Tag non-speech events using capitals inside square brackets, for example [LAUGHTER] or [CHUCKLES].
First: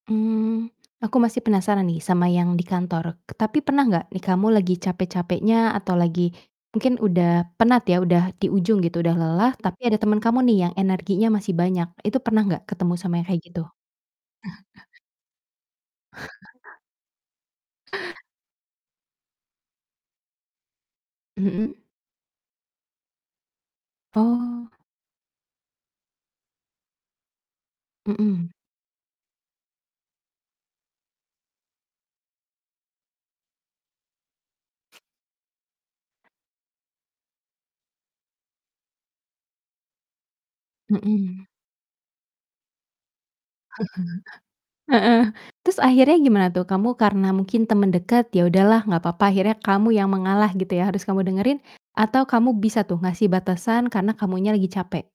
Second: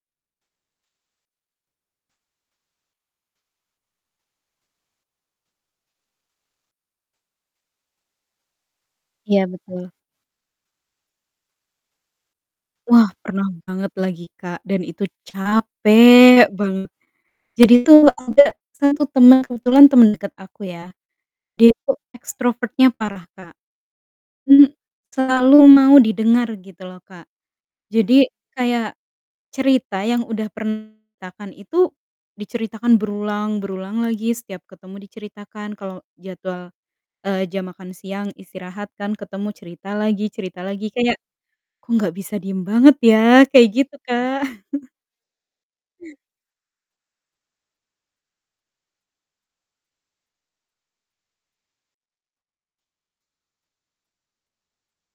Mmm. Aku masih penasaran nih sama yang di kantor, tapi pernah enggak, nih kamu lagi capek-capeknya atau lagi mungkin udah penat ya, udah di ujung gitu, udah Iya lelah, tapi betul. ada temen kamu nih yang energinya masih banyak, itu pernah gak ketemu Wah sama yang kayak pernah gitu? banget lagi, Kak, dan [CHUCKLES] itu capek [CHUCKLES] banget. Jadi tuh ada 1 teman, kebetulan temen deket aku ya, dia Mhm. itu ekstrovert-nya parah, Kak, Oh. hmm, selalu mau didengar gitu loh, Kak. Jadi Mhm. kayak cerita yang udah pernah diceritakan itu diceritakan berulang berulang lagi, setiap ketemu diceritakan, kalau jadwal, eee, jam makan siang istirahat kan ketemu, cerita lagi cerita lagi, kayak, Mhm. "Kok enggak bisa diem banget ya?" Kayak gitu, Kak. [CHUCKLES] [CHUCKLES] Heeh. Terus akhirnya gimana tuh? Kamu karena mungkin temen deket, ya udahlah gak papa, akhirnya kamu yang mengalah gitu ya harus kamu dengerin? Atau kamu bisa tuh ngasih batasan karena kamunya lagi capek?